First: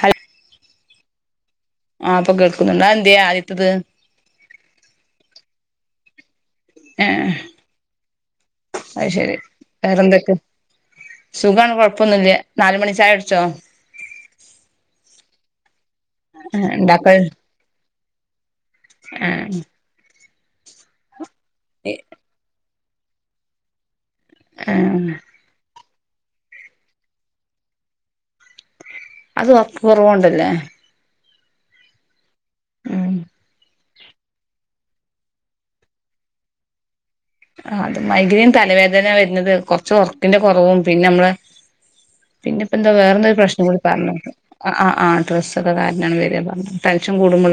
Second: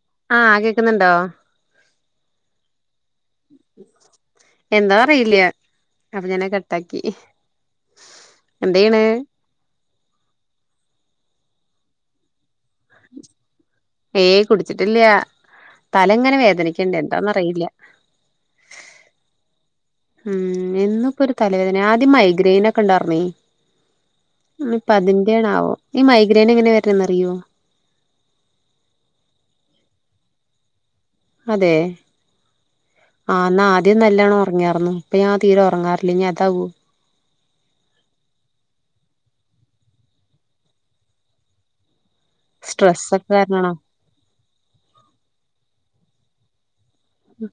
ഹയ് ആഹ് കേക്കുന്നുണ്ടോ ആ പ്പം കേൾക്കുന്നുണ്ട് അതെന്തേ ആദ്യത്തേത് [unintelligible] അപ്പം ഞാനത് കട്ട ട്ടാക്കി അയ് ശരി വേറെ എന്തൊക്കെ സുഖാണ് കൊയപ്പന്നുല്യ ഹേയ് കുടിച്ചിട്ടില്ല. തലങ്ങനെ ആ വേദനിക്കിണ്ട് ഉണ്ടാക്ക എന്താന്ന് അറിയില്ല ആ മ്മ് എന്നും ഇപ്പോ ഒരു തലവേദന ആദ്യം മൈഗ്രേൻ ഒ കണ്ടാർന്നി ആ ന്നി പ്പം അതിന്റെണാവോ? ഈ മൈഗ്രേയ്നെങ്ങെനെ വെരന്നെന്നറിയോ? അത് ഒറക്ക്‌ക്കൊറവൊണ്ടല്ലേ. അതെ ആ ന്നാൽ ദി നല്ലെണ്ണം ഉറങ്ങ്യാർന്ന്. പ്പം ഞാൻ തീരെയൊറങ്ങാറില്ല ഞ്ഞിയതാവോ? ആ അത് മൈഗ്രേൻ തലവേദന വര്ന്നത് കൊറച്ച് ഒറ്ക്കിന്റെ കൊറവും പിന്നെ നമ്മളെ പിന്നെപ്പന്താ സ്ട്രെസ്സൊക്കെ വെറെന്തോര് കാരണാണോ പ്രശ്നക്കൂടി പറഞ്ഞേക്ക്‌ ആ ആഹ് ഡ്രസ്സൊക്കെകാരൻ വരെ എന്നൊക്കെ പറഞ്ഞ ടെൻഷൻ കൂടുമ്പൾ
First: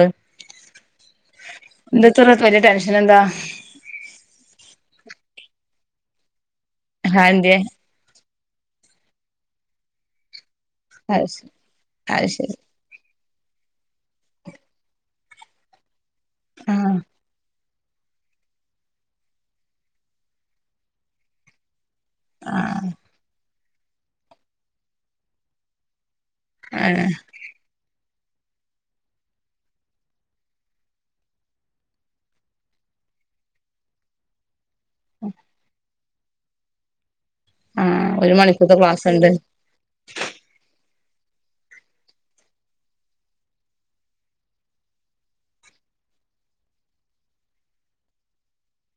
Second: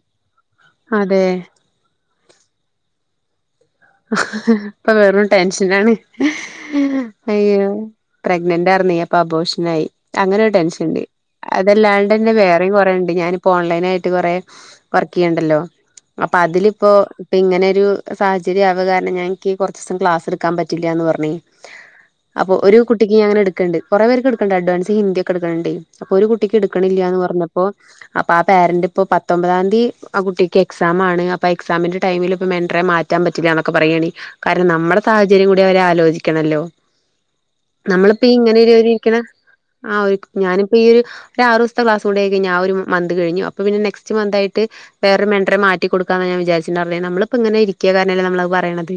അതെ നിർ ഇത്ര കാര്യ ടെൻഷനെന്താ? ആഹ് പ്പ വെറും ടെൻഷനാണ്. [unintelligible] അതെന്തേ അയ്യോ പ്രഗ്നന്റാരുന്നേ അപ്പോ അബോഷനായി അങ്ങനെ ടെൻഷ ണ്ട്. അത് ശരി അതല്ലാണ്ട് അത് ന്നെ ശരി വേറെയും കൊറെയൊണ്ട് ഞാനി ഇപ്പ ഓൺലൈനായിട്ട് കൊറെ വർക്ക് ചെയണ്ടല്ലോ. അപ്പ ആ അതിലിപ്പോ പ്പിങ്ങെനെ ഒര് സാഹച തിരി ആയ കാരണം ഇൻക്കീ കൊറെച്ച് സം ക്ലാസ്സെടുക്കാപ്പറ്റില്ലാന്ന് പറഞ്ഞേ പ്പോ ആ ഒര് കുട്ടിക്ക് ഞാനിങ്ങനെ എടു ണ്ട്, കൊറെപ്പേർക്ക് കൊടുക്കണൊണ്ട് അഡ്വാൻസ്. ഹിന്ദിയെക്കെയെടുകണ്ട് പ്പ ഒര് കുട്ടിക്ക് ആ എടുക്കണില്ലാന്ന് പറഞ്ഞപ്പോ അപ്പ ആ പേരെന്റിപ്പോ പത്തൊമ്പതാതീ ആ കുട്ടിക്ക് എക്സാമാണ്. അപ്പോ എക്സാമിന്റെ ടൈമിലിപ്പ മെന്റെറെ മാ റ്റാൻ പറ്റില്ലന്നെക്കെപ്പറയാണ് കാ നമ്മെടെ സാഹചര്യം കൂടിയവരാലോചി ക്കണല്ലോ ആ ഒരു നമ്മളിപ്പയിങ്ങെനൊരു മണിക്കൂർത്തെ ക്ലാസ് രിക്കണ ഉണ്ട് ആയൊക്ക് ഞാനിപ്പയി ഒര് ആറ് സ്സ്ത്തെ ക്ലാസ്സൂടെയായി കഴിഞ്ഞാ ആ ഒര് മന്ത് കഴിഞ്ഞു. അപ്പോപ്പിന്നെ നെക്സ്റ്റ് മന്തായിട്ട് വെറൊരു മെന്റെറെ മാറ്റി കൊടുക്കാമെന്ന ഞാൻ വിചാരിച്ചുണ്ടാർന്നേ നമ്മെളിപ്പയിങ്ങെനെയിരി കേ തന്നെയല്ലേ നമ്മളത് പറയണത്.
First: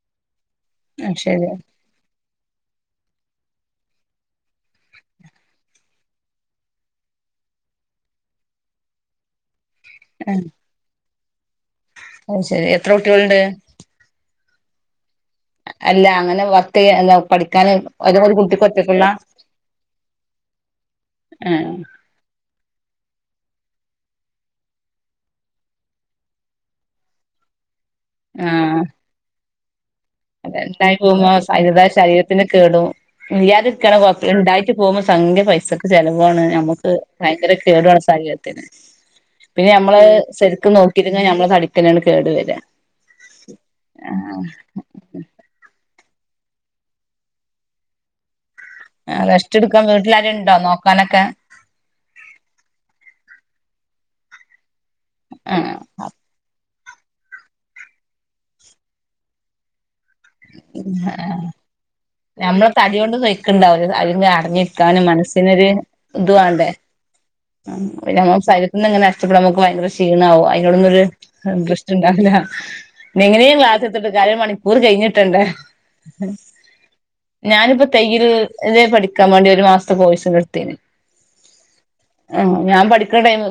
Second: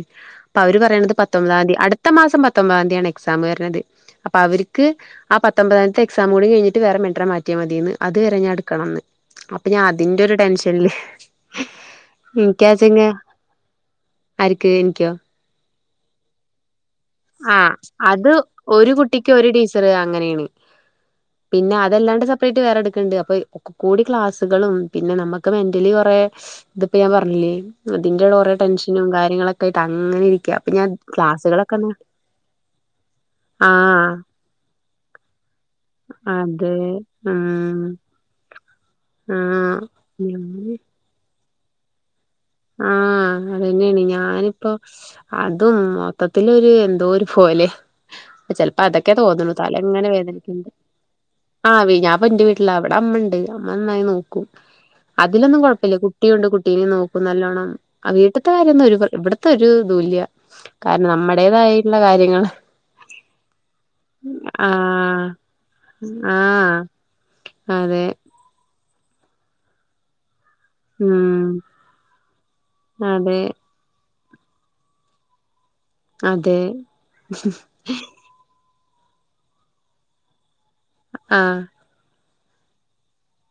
പ്പ അവെര് പറയണത് അത് ശരി പത്തൊമ്പതാം തി. അടുത്ത മാസം പത്ത് പത്തൊമ്പതതിയാണ് എക്സാമ് വരെണെത്. അപ്പ അവറിക്ക് ആ പത്തൊമ്പതാതിത്തെ എക്സാമുക്കൂടി കഴിഞ്ഞിട്ട് വേറെ മെന്റെറെ മാറ്റിയാൽ മതിയെന്ന്. അത് വെരെ ഞാൻ എടുക്കണം ന്ന്. പ്പ അതിന്റൊര് ടെൻഷനില് അത്ശരി എത്രോട്ടികളൊണ്ട് ആര്ക് എനിക്യോ അങ്ങനെ വർക്ക് ചെയ്യ ആ പഠിക്കാന് അതും അത് ഒരു കുട്ടിക്ക് ഒര് ഒറ്റക്കുള്ള കുട്ടിക്ക് ഒര് ടീച്ചറ് അങ്ങെനെണ് ആഹ് പിന്നെ അതല്ലാണ്ട് സപ്രേറ്റ് വെറെ ക്ക്ണ്ട് അപ്പൊ കൂടി ക്ലാസ്സുകളും പിന്നെ നമ്മക് മെന്റലി കൊറെ ഇതിപ്പോ ഞൻ പറഞ്ഞില്ലേ അതിന്ടെടെ കൊറെ ൻഷനും കാര്യ അത ഉണ്ടായി പോമ്പോ അതായ ഒന്ന് ശരീരത്തിന് കേടും ആഹ് [unintelligible] ഉണ്ടായിട്ട് പോമ്പോ സംഖ്യ പൈസക്ക് ചെലവാണ് അതെ നമ്മക്ക് ഭയങ്കര ഉം കേടാണ് ശരീരത്തിന് പിന്നെ ആഹ് മ്മള് സരിക്കും ഞാന് നോക്കിറ്റല്ല നമ്മള തടി [unintelligible] കേടു വരാ ആഹ് അതന്നെയാണ് ആ ഞാനിപ്പോ അതും മൊത്തത്തിലൊര് എന്തോ ഒരു പോലെ ചില പ്പ അതൊക്കെ തോന്നള്ളൂ റെസ്റ്റ് തല എടുക്കാൻ എങ്ങനെ വീട്ടിലാരുണ്ടോ വേദനിക്കണ്ട് നോക്കാനൊക്കെ ആ ഞാൻ ഇപന്റെ വീട്ടിലാ അവിടെ അമ്മണ്ട് മ്മന്നായി നോക്കും അതിലൊന്നും ആഹ് കൊഴപ്പില്ല കുട്ടിയുണ്ട് കുട് ട്ടി നോ ക്കു നല്ലോണം ആ വീട്ടത്തെ കാര്യന്നൊരു ഇവിടത്തെ ഒരു ഇതുംല്ല കാരണം നമ്മുടേതായിട്ടുള്ള കാര്യങ്ങൾ നമ്മളെ തടിയൊണ്ട് തോയ്ക്കണ്ടാവില്ല അട അടങ്ങിരിക്കാനും ആഹ് മനസ്സിനൊരു ഇതു വാണ്ടേ ആഹ് അതെ നമ്മ ഒന്ന് ഇങ്ങനെ കഷ്ടപ്പാടാമ്പോ നമുക്ക് ഭയങ്കര ക്ഷിണാവും അ [unintelligible] ഒരു ഉം റെസ്റ്റ് ണ്ടാവില്ല പിന്നെ അതെ എങ്ങനെയും ക്ലസ്സെടുത്തിട്ട് ഒരഅര മണിക്കൂർ കഴിഞ്ഞി ട്ടണ്ട് അതെ ഞാനിപ്പോ തയ്യല് ഇതേ പഠിക്കാൻ വാണ്ടി ഒരു മാസത്തെ കോഴ്സ് എടുത്തീന് ആ ആ ഞാൻ പഠിക്കുന്ന ടൈമ്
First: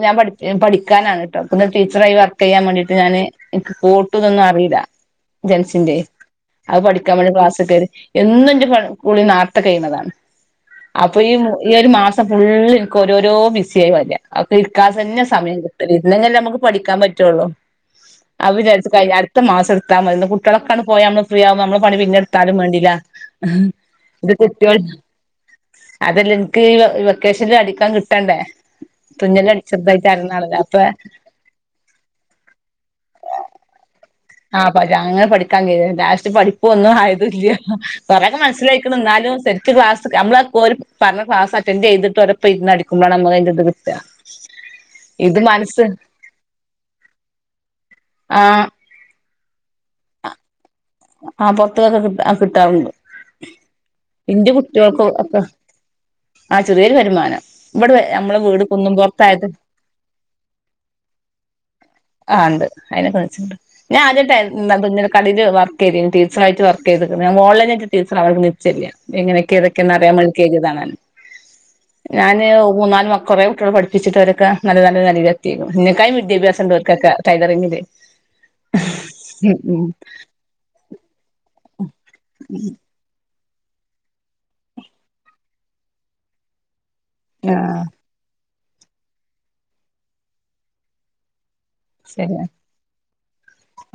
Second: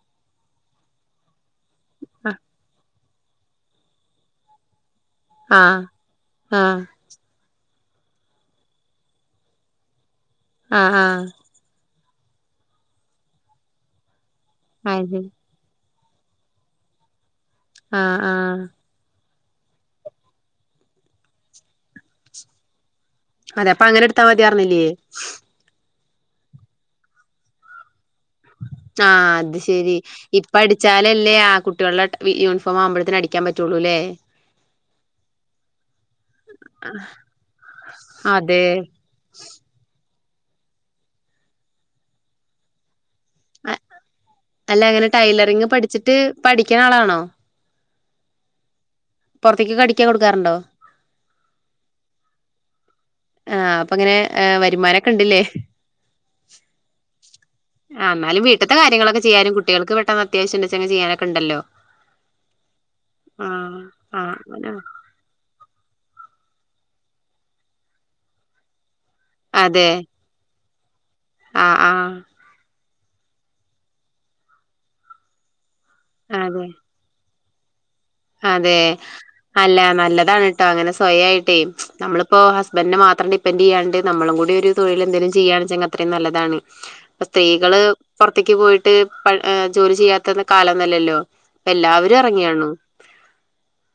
ഞാൻ പഠിക്കാനാണ് ട്ടോ ഒന്ന് ടീച്ചറായി ആഹ് വർക്ക് ചെയ്യാൻ വേണ്ടി ട്ട് ഞാന് എനിക്ക് കൂട്ട് ഇതൊന്നും അറില്ല ജൻസിന്റെ ആഹ് അത് പഠിക്കാ വേണ്ടി ക്ലാസ് ക്കേറി എന്നും ന്റെ കുളി നാത്ത കഴ്ണതാണ് ആഹ് അപ്പൊ ആഹ് ഈ ഈ ഒരു മാസം ഫുള്ള് നിക്ക് ഓരോരോ ബിസിയായി വരാ അവക്ക് ഇരിക്കാ അത് തന്നെ സമയം- ഇരിന്നെങ്കില്ലെ നമുക്ക് പഠിക്കാൻ പറ്റുവുള്ളൂ ആഹ് ആഹ് അവര എടുത്ത് കയ്യടത്ത് പിന്നെ ടത്ത മാസമതി. പിന്നെ കുട്ട്യാളൊക്കെ പോയ നമ്മ ഫ്രീ ആവുമ്പോ നമ്മളെ പണി പിന്നെ ഇട്താലും വേണ്ടീല അതപ്പം അങ്ങനെട് താ മത്യാർന്നില്ലേ അതല്ല ഇൻക് ഈ വെക്കേഷൻല് അടിക്കാൻ കി - ആ അത് ശരി. അറിയുന്നാളല്ലേ ഇപ്പൊ അപ്പൊ അടിച്ചാലല്ലേ കുട്ട്യാളെ യൂണിഫോം ആവുമ്പോത്തിന് അടിക്കാൻ പറ്റോള്ളൂ ലെ ആ അങ്ങനെ പഠിക്കാൻ. ലാസ്റ്റ് പഠിപ്പ് ഒന്നും ആയതോല്യ കുറെയൊക്കെ അതെ മനസ്സിലായിക്ക്‌ണ് ന്നാലും ശരിക്ക് ക്ലാസ്സ്‌ ക്ക്‌ ങ്ങമ്മള് ഓല് പറഞ്ഞക്ലാസ്സ്‌ അറ്റൻഡ് ചെയ്തിട്ട് ഓലോപ്പം ഇരിന്നു അടിക്കു - അല്ല അങ്ങനെ ഇത് ടൈലറിങ് മനസ്സ് പഠിച്ചിട്ട് ഇപ്പൊ അടിക്കിണ ആളാണോ ആ പൊറത്തേക്കൊക്കെ അടിക്കാൻ കൊടുക്കാറുണ്ടോ ആ പുറത്തേക്കൊക്കെ കിട്ടാറുണ്ട് ആഹ് അപ്പൊ ഇങ്ങനെ ന്റെ ഏഹ് കുട്ട്യാൾക് വരുമാനൊക്കെ ഒക്കെ ഇണ്ട്ല്ലേ? ആ ചെറിയൊരു വരുമാനം. ഇവിടെ ആഹ് അമ്മളെ എന്നാലും വീട് വീട്ട്ത്തെ കാര്യങ്ങളൊക്കെ കുന്നുംപുറത്തായത് ചെയ്യാനും കുട്ടികൾക്ക് പെട്ടെന്ന് അത്യാവശ്യം ഇണ്ട്ച്ചെങ്കി ചെയ്യാനൊക്കെ ഇണ്ടല്ലോ. ആ ണ്ട് അയിലൊക്കെ മെച്ചം ണ്ട്. ആഹ് ഞാൻ ആഹ് അങ്ങനാ ആദ്യം കടയിൽ ഇത് ടീച്ചർ ആയിട്ടും വർക് ചെയ്തക്ക്ണ്. ഓൺലൈൻ ആയിട്ട് ടീച്ചർ ആവാൻ നിച്ചല്ല എങ്ങനൊക്കെ ഏതൊക്കെ അതെ ന്നറിയാം വേണ്ടി ചെയ്തതാണ് ഓൻ ആഹ് ആഹ് ഞാന് മൂന്നു കൊറെ കുട്ട്യാളെ പട്പ്പിച്ചിട്ട് ഓലൊക്കെ നല്ല നല്ല നിലയിലെത്തീ ന്നെക്കാളും അതെ വിദ്യാഭ്യാസണ്ട് ഓൽ കൊക്കെ ടൈലറിങ്ങിൽ അതെ നല്ല നല്ലതാണ് അങ്ങനെ സ്വയം ആയിട്ട്. ഞമ്മളിപ്പം ഹസ്ബൻഡ്‌ നെ മാത്രം ഡിപ്പ- പ്പെന്റ് ചെയ്യാണ്ട് നമ്മളും കൂടി ഒരു തൊഴിൽ എന്തേലും ചെയ്യാണ് ച്ചെങ്കി അത്രയും നല്ലതാണ് സ്ത്രീകൾ ആഹ് പുറ - തേക്ക് പോയിട്ട് ജോലി ചെയ്യാത്ത കാലം ഒന്നും അല്ലല്ലോ എല്ലാവരും ശരിയാ ഇറങ്ങിയാണു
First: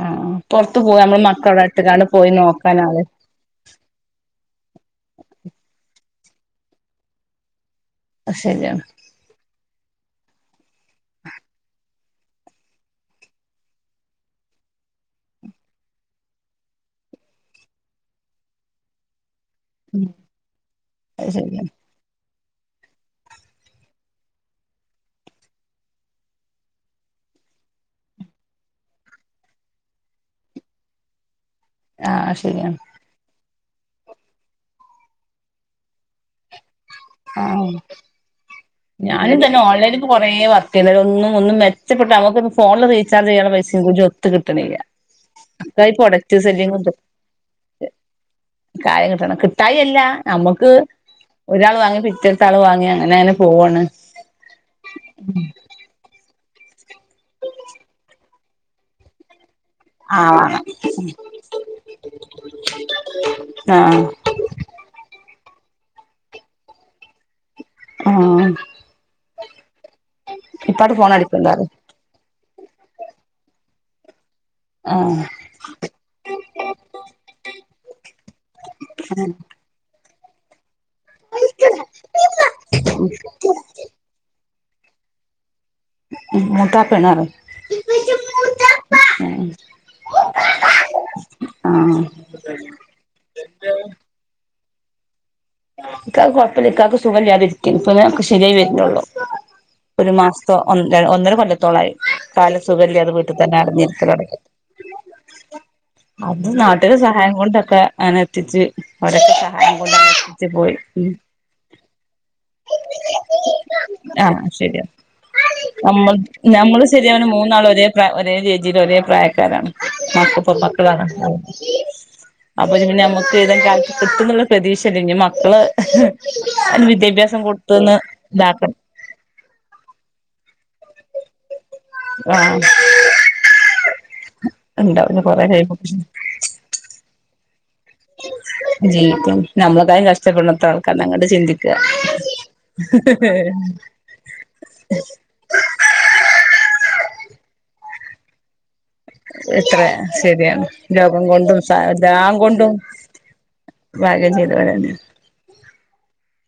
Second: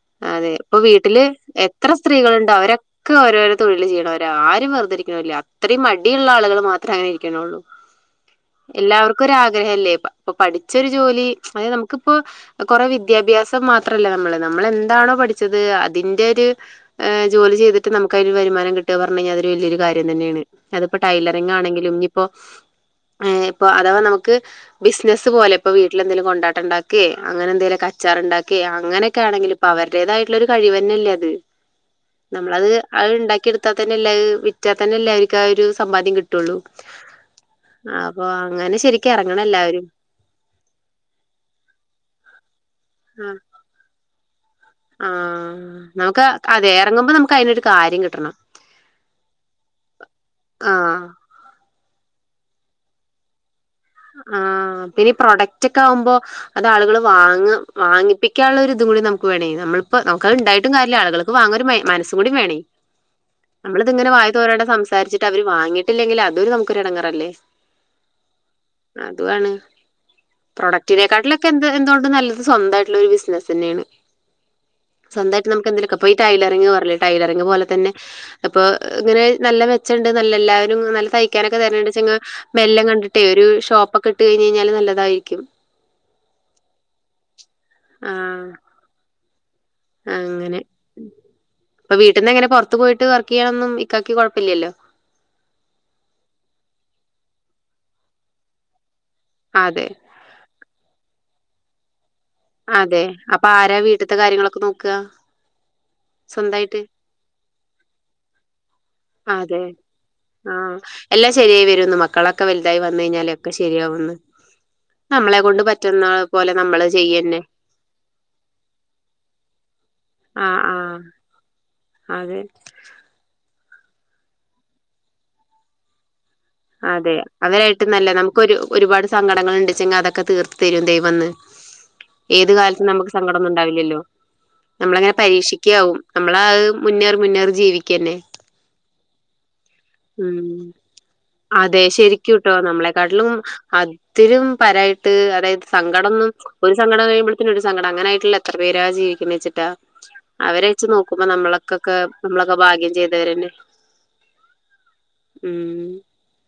ആഹ് അതെ ഇപ്പൊ പൊറത്ത് പോയി വീട്ടിൽ നമ്മള് മക്കളെ എത്ര ഇട്ടുകാണ്ട് സ്ത്രീകൾ പോയി ഉണ്ടോ നോക്കാൻ ആള് അവരൊക്കെ ഓരോരോ തൊഴിൽ ചെയ്യുന്നവരാ ആരും വെറുതെ ഇരിക്കുന്നൊരില്ല. അത്രയും അ - ഈ ള്ള ആളുകൾ മാത്രേ അങ്ങനെ ഇരിക്കണോള്ളൂ അത് ശരിയാണ് എല്ലാവർക്കും ഒരാ- ങ്ങനല്ലെ പ്പം പഠിച്ച ഒരു ജോലി നമുക്കിപ്പം കുറേ വിദ്യാഭ്യാസം മാ - ത്രല്ല നമ്മള് നമ്മള് എന്താണോ പഠിച്ചത് അതിന്റെയൊരു ജോലി ചെയ്തിട്ട് നമുക്ക് അതിനൊരു വരുമാനം കിട്ട്കാ പറഞ്ഞ വലിയൊരു കാര്യം തന്നെ ആണ്. അതിപ്പോ അത് ടൈലറിങ് ശരിയാ ആണെങ്കിലും ഞ്ഞിപ്പോ ഏ പ്പൊ അഥവാ നമുക്ക് ബിസിനസ് പോലെ പ്പം വീട്ടിലെന്തേലും കൊണ്ടാട്ടം ണ്ടാക്കേ അങ്ങനെ എന്തേലുമൊക്കെ അച്ചാർ ണ്ടാ- ക്കെ അങ്ങനെയൊക്കെ ആണെങ്കിൽ പ്പം അവരുടേതായിട്ടുള്ള ഒരു കഴിവ് തന്നെ അല്ലെ അത് ആഹ് നമ്മളത് ശരിയാണ് അത്ണ്ടാക്കിയെട് ത്താത്തന്നെല്ല വിറ്റാത്തന്നെല്ലെ അവർക്ക് ആ ഒര് സമ്പാദ്യം കിട്ടൊള്ളൂ ആഹ് അപ്പോ അങ്ങ ഞാനും തന്നെ ഓൺലൈനിപ്പോ കുറേ വർക്ക് ചെയ്ത് ഒന്നും ഒന്നും മെച്ചപ്പെട്ട നമുക്ക് ഫോൺല് ആ -ചാർജ് ചെയ്യാന്ള്ള പൈസ [unintelligible] ട്ട്ണില്ല ആ ഞാ ഈ നമുക്ക് പ്രൊഡക്റ്റ് അതെ സെല്ലിങ്ങൊക്കെ ഇറങ്ങുമ്പോൾ നമുക്ക് അതിനൊരു കാര്യം കിട്ടണം [unintelligible] കായകിട്ടണം കിട്ടായല്ല നമ്മുക്ക് ആ ഒരാൾ വാങ്ങി ന്റട്താള് വാങ്ങിയാണ് അങ്ങനെ [unintelligible] ആഹ് ഈ പ്രൊഡക്റ്റൊക്കെ ആവുമ്പോ അത് ആളുകൾ വാങ്ങ വാങ്ങിപ്പിക്കാനുള്ള ഒരിതും കൂടി നമ്ക്ക് വേണേ നമ്മളിപ്പോ നമുക്കത് ആഹ് ഇണ്ടായിട്ടും കാര്യല്ല ആളുകൾക്ക് വാങ്ങാൻ ഒരു മൈ മനസ്സും കൂടി വേണേ നമ്മളിത് ആഹ് ഇങ്ങനെ വായ്തോരാണ്ട് സംസാരിച്ചിട്ട് അവര് വാങ്ങിയിട്ടില്ലെങ്കിൽ അതൊരു നമുക്കൊരു ഇടങ്ങറല്ലേ ആഹ് അതുവാണ് ഇപ്പാട് ഫോൺ അടിക്ക്‌ണ്ട് പ്രൊഡക്റ്റിനേക്കാട്ടിലൊക്കെ പറിയ് എന്ത്‌ എന്തൊകൊണ്ടും നല്ലത് സ്വന്തമായിട്ടുള്ളൊരു ബിസിനസ്സെന്നെയാണ് ആഹ് സ്വന്തായിട്ട് നമുക്ക് എന്തെലൊക്കെ പ്പൊ ഈ ടൈലറിങ് പറഞ്ഞില്ലേ ടൈലറിങ് പോലെ തന്നെ ഇപ്പൊ ഇങ്ങനെ നല്ല മെച്ച [unintelligible] നല്ല തയ്ക്കാനൊക്കെ തെരല്ണ്ടെച്ചെങ്ങാ മെല്ല ഒരു ഷോപ്പൊക്കെ ഇട്ട് കയിഞ്ഞിട്ട് കയിഞ്ഞാല് നല്ലതായിരിക്കും മൂത്താപ്പയാണാള് ആഹ് [inaudible] അങ്ങനെ പ്പൊ ആഹ് വീട്ടീന്ന് എങ്ങനെ പൊറത്ത് പോയിട്ട് വർക്ക് ചെയ്യാനൊന്നും ഇക്കാക്ക് കൊഴപ്പെയ്‌ല്ലല്ലോ ഇക്കാക്ക് കൊഴപ്പില്ല ഇക്കാക്ക് സുഖല്ലാതിരിക്ക്യേന് ഇപ്പൊ ഒക്കെ ശരിയായി വര്ന്നേള്ളൂ അതെ ഒരു മാസത്തോ ഒ ഒന്നര കൊല്ല [inaudible] അതെ അപ്പൊ ആരാ വീട്ട്ത്തെ തുടങ്ങി കാര്യങ്ങളൊക്കെ നോക്ക അത് നാട്ടില് സഹായം കൊണ്ടൊക്കെ അങ്ങനെ എത്തിച്ച് അവരൊക്കെ അതെ സഹായം കൊണ്ട [unintelligible] ആഹ് എല്ലാം ശരിയായി വരുംന്ന് മക്കളൊക്കെ വലുതായി വന്ന് കഴിഞ്ഞാല് ഒക്കെ ശരിയാവുംന്ന് ആഹ് ശരിയാ നമ്മളെ കൊണ്ട് പറ്റുന്ന നമ്മൾ പോലെ ഞമ്മൾ നമ്മള് ശരിയാവാന് ചെയ്യന്നെ മൂന്നാളും ഒരേ പ്രയത്തില് ഒരേ രീതീല് ഒരേ പ്രായക്കാരാണ് ഞങ്ങകിപ്പോ ആഹ് പത്ത് ന ആഹ് [inaudible] അതെ അപ്പജ് പിന്നെ മ്മക്ക് ഇതൊക്കെ കിട്ടുന്നുള്ള പ്രതീക്ഷല്ല ഇനി മ [unintelligible] അതേ അതായിടാനല്ലേ നമ്മുക്കൊരു ഇതാക്കണം ഒരു പാട് സങ്കടം ഉണ്ടെങ്ക തീർത്ത് തരും വന്ന് ഏതു ആഹ് കാലാത്ത് സങ്കടം ഒന്നും ഉണ്ടാവില്ലല്ലോ നമ്മളെ ഇങ്ങനെ ഉണ്ടാവും കൊറേ പരീക്ഷിക്കാവും കഴിയുമ്പോ നമ്മളിങ്ങനെ മുന്നേറി മുന്നേറി ജീവിക്കന്നേ ജീവിക്കും നമ്മളെക്കായും മ് കഷ്ടപ്പെടുന്നത്ര ആൾക്കാരാണ് അങ്ങട്ട് ചിന്തിക്കുക അതേ ശരിക്കൂട്ടോ അതിലും പരായിട്ട് സങ്കടം ഒരു സങ്കടം കഴിയുമ്പോ ഒരു സങ്കടായിട്ടുള്ള ഇവരാര് ജീവിക്കുന്നേ വെച്ചിട്ടാ എത്ര ശരിയാണ് അവരെ വച്ച് ലോകം നോക്കുമ്പോ കൊണ്ടും നമ്മളെക്കൊക്കെ എല്ലാം നമ്മളൊക്കെ കൊണ്ടും ഭാഗ്യം ചെയ്തവര മ്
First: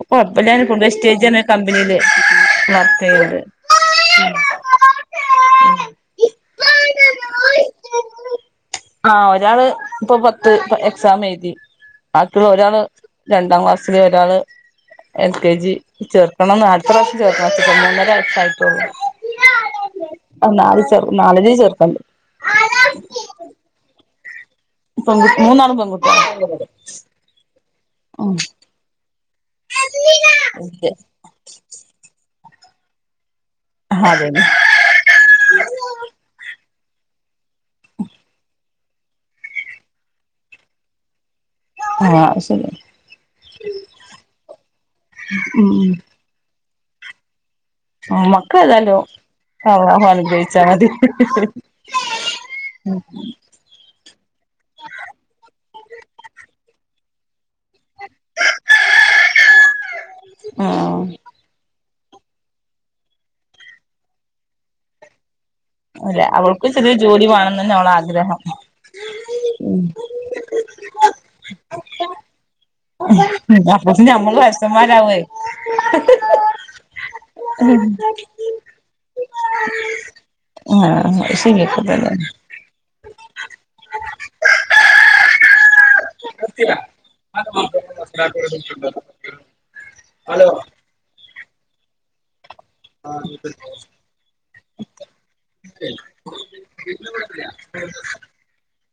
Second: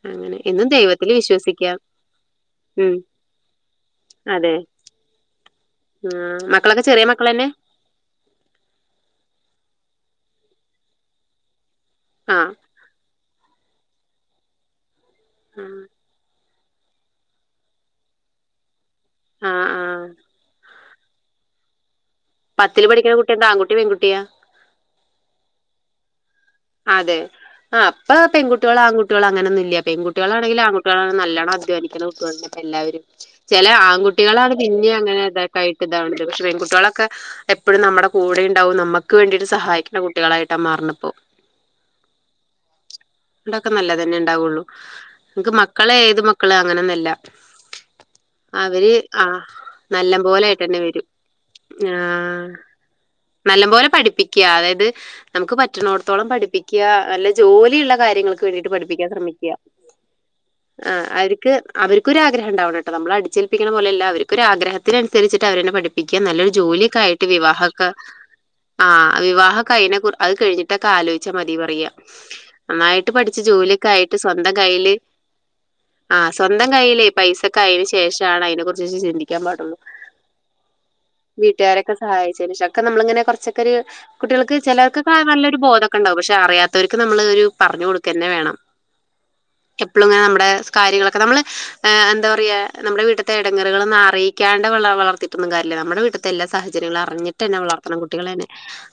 അപ്പൊ അപ്പല്ല ഞാനിപ്പോദ്ദേശിച്ചജാണ് കമ്പനിയില് ഉം വർക്ക് ചെയത് അതെ ആഹ് മക്കളൊക്കെ ചെറിയ മക്കളന്നെ ആ ഒരാള് ഇപ്പൊ അത് ഇപ്പോ എക്സാം എഴുതി. അത് ആഹ് ഒരാള് രണ്ടാം ക്ലാസ് ചെറിയഒരാള് എൽ കെ ജി ആഹ് ചേ ഒന്ന് ഒന്ന് അടുത്ത പ്രാവശ്യം ചേർക്കുംഅച്ചിട്ടാ ഒന്നഴ ആഴ്ച്ചേ ആയിട്ടോള്ളൂ ആഹ് ഒന്നത് നാലഴി ചേർക്കണണ്ട് പത്തില് പഠിക്കണ കുട്ടിയുണ്ട് ആൺകുട്ടി പെൺകുട്ടിയാ പ്പം മൂന്നാളും പെൺകുട്ടിയാ അതെ ആ അപ്പ പെൺകുട്ടിയോള് ആൺകു കുട്ടികള് അങ്ങനൊന്നില്യ പെൺകുട്ടികളാണെങ്കില് ആൺകുട്ടികളാണ് നല്ലോണം അധ്വാനിക്കണം തന്നെ എല്ലാവരും ചില അതെ ആൺകുട്ടികളാണ് പിന്നെ അങ്ങനെ ഇതൊക്കെയായിട്ട് ഇതാവണത് പക്ഷെ പെൺകുട്ടിയോള് ക എപ്പോഴും നമ്മുടെ കൂടെുണ്ടാവും നമ്മുക്ക് വേണ്ടിട്ട് സഹായിക്കണ കുട്ടികളായിട്ടാ മാറണപ്പോ ആഹ് അത് ശരി ഇണ്ടൊക്കെ നല്ലതുതന്നെ ഉണ്ടാവുള്ളു നിക്ക് ഉം മക്കളെ ഏത് മക്കള അങ്ങനൊന്നല്ല ഉം മക്കള് അവര് ഏതായാലും ആ അള്ളാഹു നല്ല അനുഗ്രഹിച്ചാ പോലെയ്ട്ടെന്നെ മതി വരും ആ നല്ലപോലെ പഠിപ്പിക്കാ അതായത് നമുക്ക് പറ്റ് ചുന്നോട് ത്തോളം പഠിപ്പിക്കുക അല്ല ജോലിയുള്ള കാര്യങ്ങൾക്ക് വേണ്ടിട്ട് പഠിപ്പിക്കാൻ ശ്രമിക്കുക ആ അവര്ക്ക് അവർക്കൊരാഗ്രഹം ഇണ്ടാവനണെട്ടോ നമ്മളടിച്ചേൽപ്പിക്കണ പോലെയല്ല അവരിക്കൊരാഗ്രത്തിനനുസരിച്ച് ട്ടവരെന്നെ പഠിപ്പിക്ക അല്ല നല്ലൊരു അവൾക്ക് ചെറിയ ജോലിയൊക്കെ ജോലി ആയിട്ട് വേണംന്ന് തന്നെ വിവാഹൊക്കെ അവളെ ആഗ്രഹം ആഹ് വിവാഹൊക്കെ അത് കഴിഞ്ഞിട്ട് ആലോചിച്ചാ മതി പറയാ. നന്നായിട്ട് പഠിച്ച് ജോലിയൊക്കെ അപ്പോത്തിന് ആയിട്ട് നമ്മള് സ്വന്തം കയ്യില് വയസ്സന്മാരാവേ ആഹ് സ്വന്തം കയ്യില് പൈസയൊക്കെ ആയീന് ശേഷമാണ് അതിനെ കുറിച്ച് ചിന്തിക്കാൻ പാടുള്ളൂ ആഹ് ആഹ് അത് ശരിയൊക്കെ വീട്ടുകാരൊക്കെ തന്നെ സഹായിച്ചതിന് ശേഷം ഒക്കെ നമ്മളിങ്ങനെ കൊറച്ചൊക്കെരു കുട്ടികൾക്ക് ചിലർക്ക് കാണാനുള്ളൊരു [unintelligible] ക്കെണ്ടാവും പക്ഷെ അറിയാത്തവർക്ക് നമ്മള് ഒരു പറഞ്ഞു കൊടുക്കന്നെ വേണം. എപ്പളും ഇങ്ങനെ നമ്മുടെ കാര്യങ്ങളൊക്കെ നമ്മള് ആഹ് എന്താറയാ നമ്മുടെ വീട്ടിത്തെ ഇടങ്ങേറ്കളൊന്നു അറിയിക്കാണ്ട് വള വളർത്തീട്ടൊന്നും കാര്യല്ല. നമ്മുടെ വീട്ടിത്തെ എല്ലാ സാഹചര്യങ്ങളും അറിഞ്ഞിട്ട്ന്നെവളർത്തണം കുട്ടികളെന്നെ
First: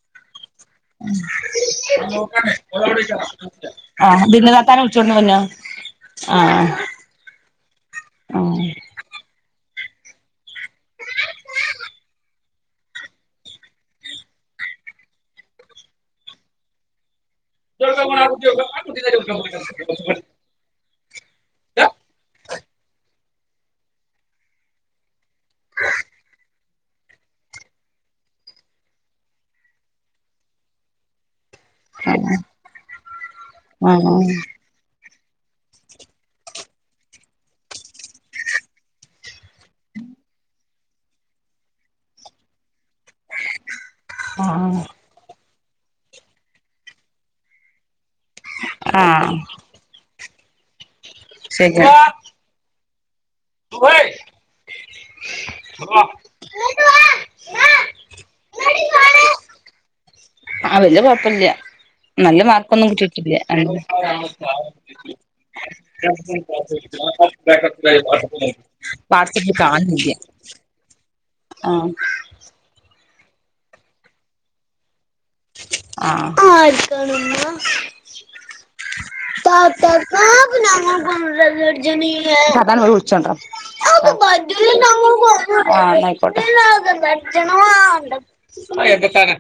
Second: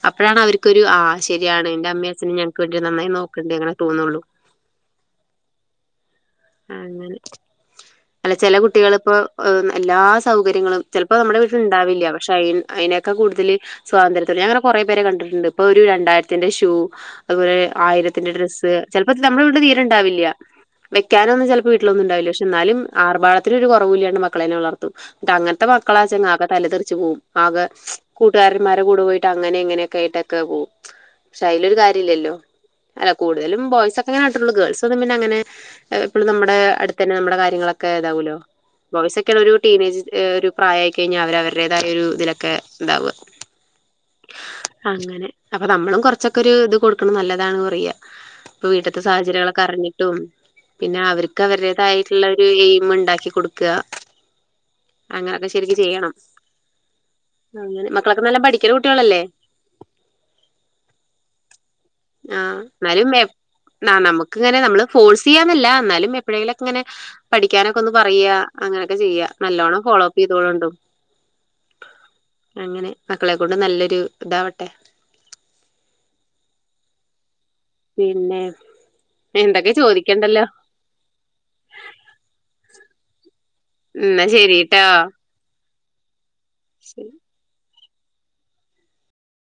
അപ്പഴാണ് അവര് ക്കൊരു ആ ശരിയാണ് എന്റെ അമ്മീം അച്ഛനും ഞങ്ങക്ക് വേണ്ടി നന്നായി നോക്ക്‌ണ്ട് അങ്ങനെ തോന്നുള്ളൂ ആഹ് ദിൽന താത്താനെ വിളിച്ചോണ്ട് വന്നോ ആഹ് അങ്ങനെ അല്ല ചെല ആഹ് കുട്ടികളിപ്പോ എല്ലാ സൗകര്യങ്ങളും ചിലപ്പോ നമ്മുടെ വീട്ടിലുണ്ടാവില്ല പക്ഷെ അ അതിനേക്കാൾ കൂടുതൽ സ്വാതന്ത്ര്യത്തില് ഞാനങ്ങനെ കുറേ പേരെ കണ്ടിട്ടുണ്ട് ഇപ്പൊ ഒരു രണ്ട് രണ്ടായിരത്തിന്റെ ഷൂ അതുപോലെ ആയിരത്തിന്റെ ഡ്രസ്സ് ചിലപ്പോ നമ്മുടെ വീട്ടില് തീരെണ്ടാവില്ല വെയ് ക്കാനൊന്നും ചിലപ്പൊ വീട്ടി ലൊന്നുംണ്ടാകില്ല പക്ഷെ എന്നാലും ആർബാഡ ത്തിനും കുറവൂല്ലാണ്ട് മക്കളെ നെ വളർത്തും ത അങ്ങനത്തെ മക്കളാച്ച ആകെ തല തെറി- ച്ച് പോകും ആകെ കൂട്ടുകാരന്മാരെ കൂടെ പോയിട്ട് അങ്ങനെ ഇങ്ങനെയൊക്കെ ആയിട്ടൊക്കെ പോകും പക്ഷെ അയ്ലൊരു കാര്യല്ലല്ലോ അല്ല കൂടുതലും ബോയ്സൊക്കെ ക്കെങ്ങെനെ ആഹ് കാട്ടുള്ളൂ ഗേൾസ് ഒന്നും അങ്ങനെ എപ്പളും നമ്മുടെ അടുത്തന്നെ നമ്മടെ കാര്യങ്ങളൊക്കെ ഇതാവോല്ലോ ബോയ്സങ്ങനെ ഒരു ടീനേജ് ന്റെ ഒരു പ്രായായി കഴിഞ്ഞാൽ അവര് അവരുടേതായ ഒരു ഇതിലൊക്കെ ഉണ്ടാവുക ആഹ് അങ്ങനെ അപ്പൊ നമ്മളും കൊറച്ചൊക്കെ ഒരു ഇത് കൊടുക്കണം നല്ലതാണ് പറയ ഇപ്പൊ വീട്ടിത്തെ ആഹ് സാഹചര്യങ്ങളൊക്കെ അറിഞ്ഞിട്ടും പിന്നെ അവർ ശരി ക്ക്അവരുടേതായിട്ടുള്ള ഒരു എയിം ഉണ്ട് ണ്ടാക്കി കൊടുക്ക അങ്ങനൊക്കെ ശരിക്ക് ചെയ്യണം മക്കളൊക്കെ നല്ല പഠിക്ക്‌ ണ കു കുട്ടികളല്ലേ ആ വല്യ കുഴപ്പല്ല ആഎന്നാലും നമുക്ക് ഇങ്ങനെ നമ്മള് ഫോഴ്സ് ചെയ്യാന്നല്ല എന്നാലും എപ്പഴെങ്കിലൊക്കെ ഇങ്ങനെ പഠിക്കാനൊക്കെ ഒന്ന് പറയാ അങ്ങനെയൊക്കെ ചെയ്യ വാട്സപ്പിൽ നല്ലോണം ഫോളോ കാണുന്നില്ല അപ്പ് ചെയ്തോളോണ്ടു ആഹ് അങ്ങനെ മക്കളെ കൊണ്ട് നല്ലൊരു ഇദാവട്ടെ അആ [unintelligible] [unintelligible] [inaudible] പിന്നെ എന്തൊക്കെ ചോദിക്കണ്ടല്ലോ എന്നാ ശരിട്ടോ ആ ന്നായി പോട്ടെ ശരി പുഴവക്കത്താണ്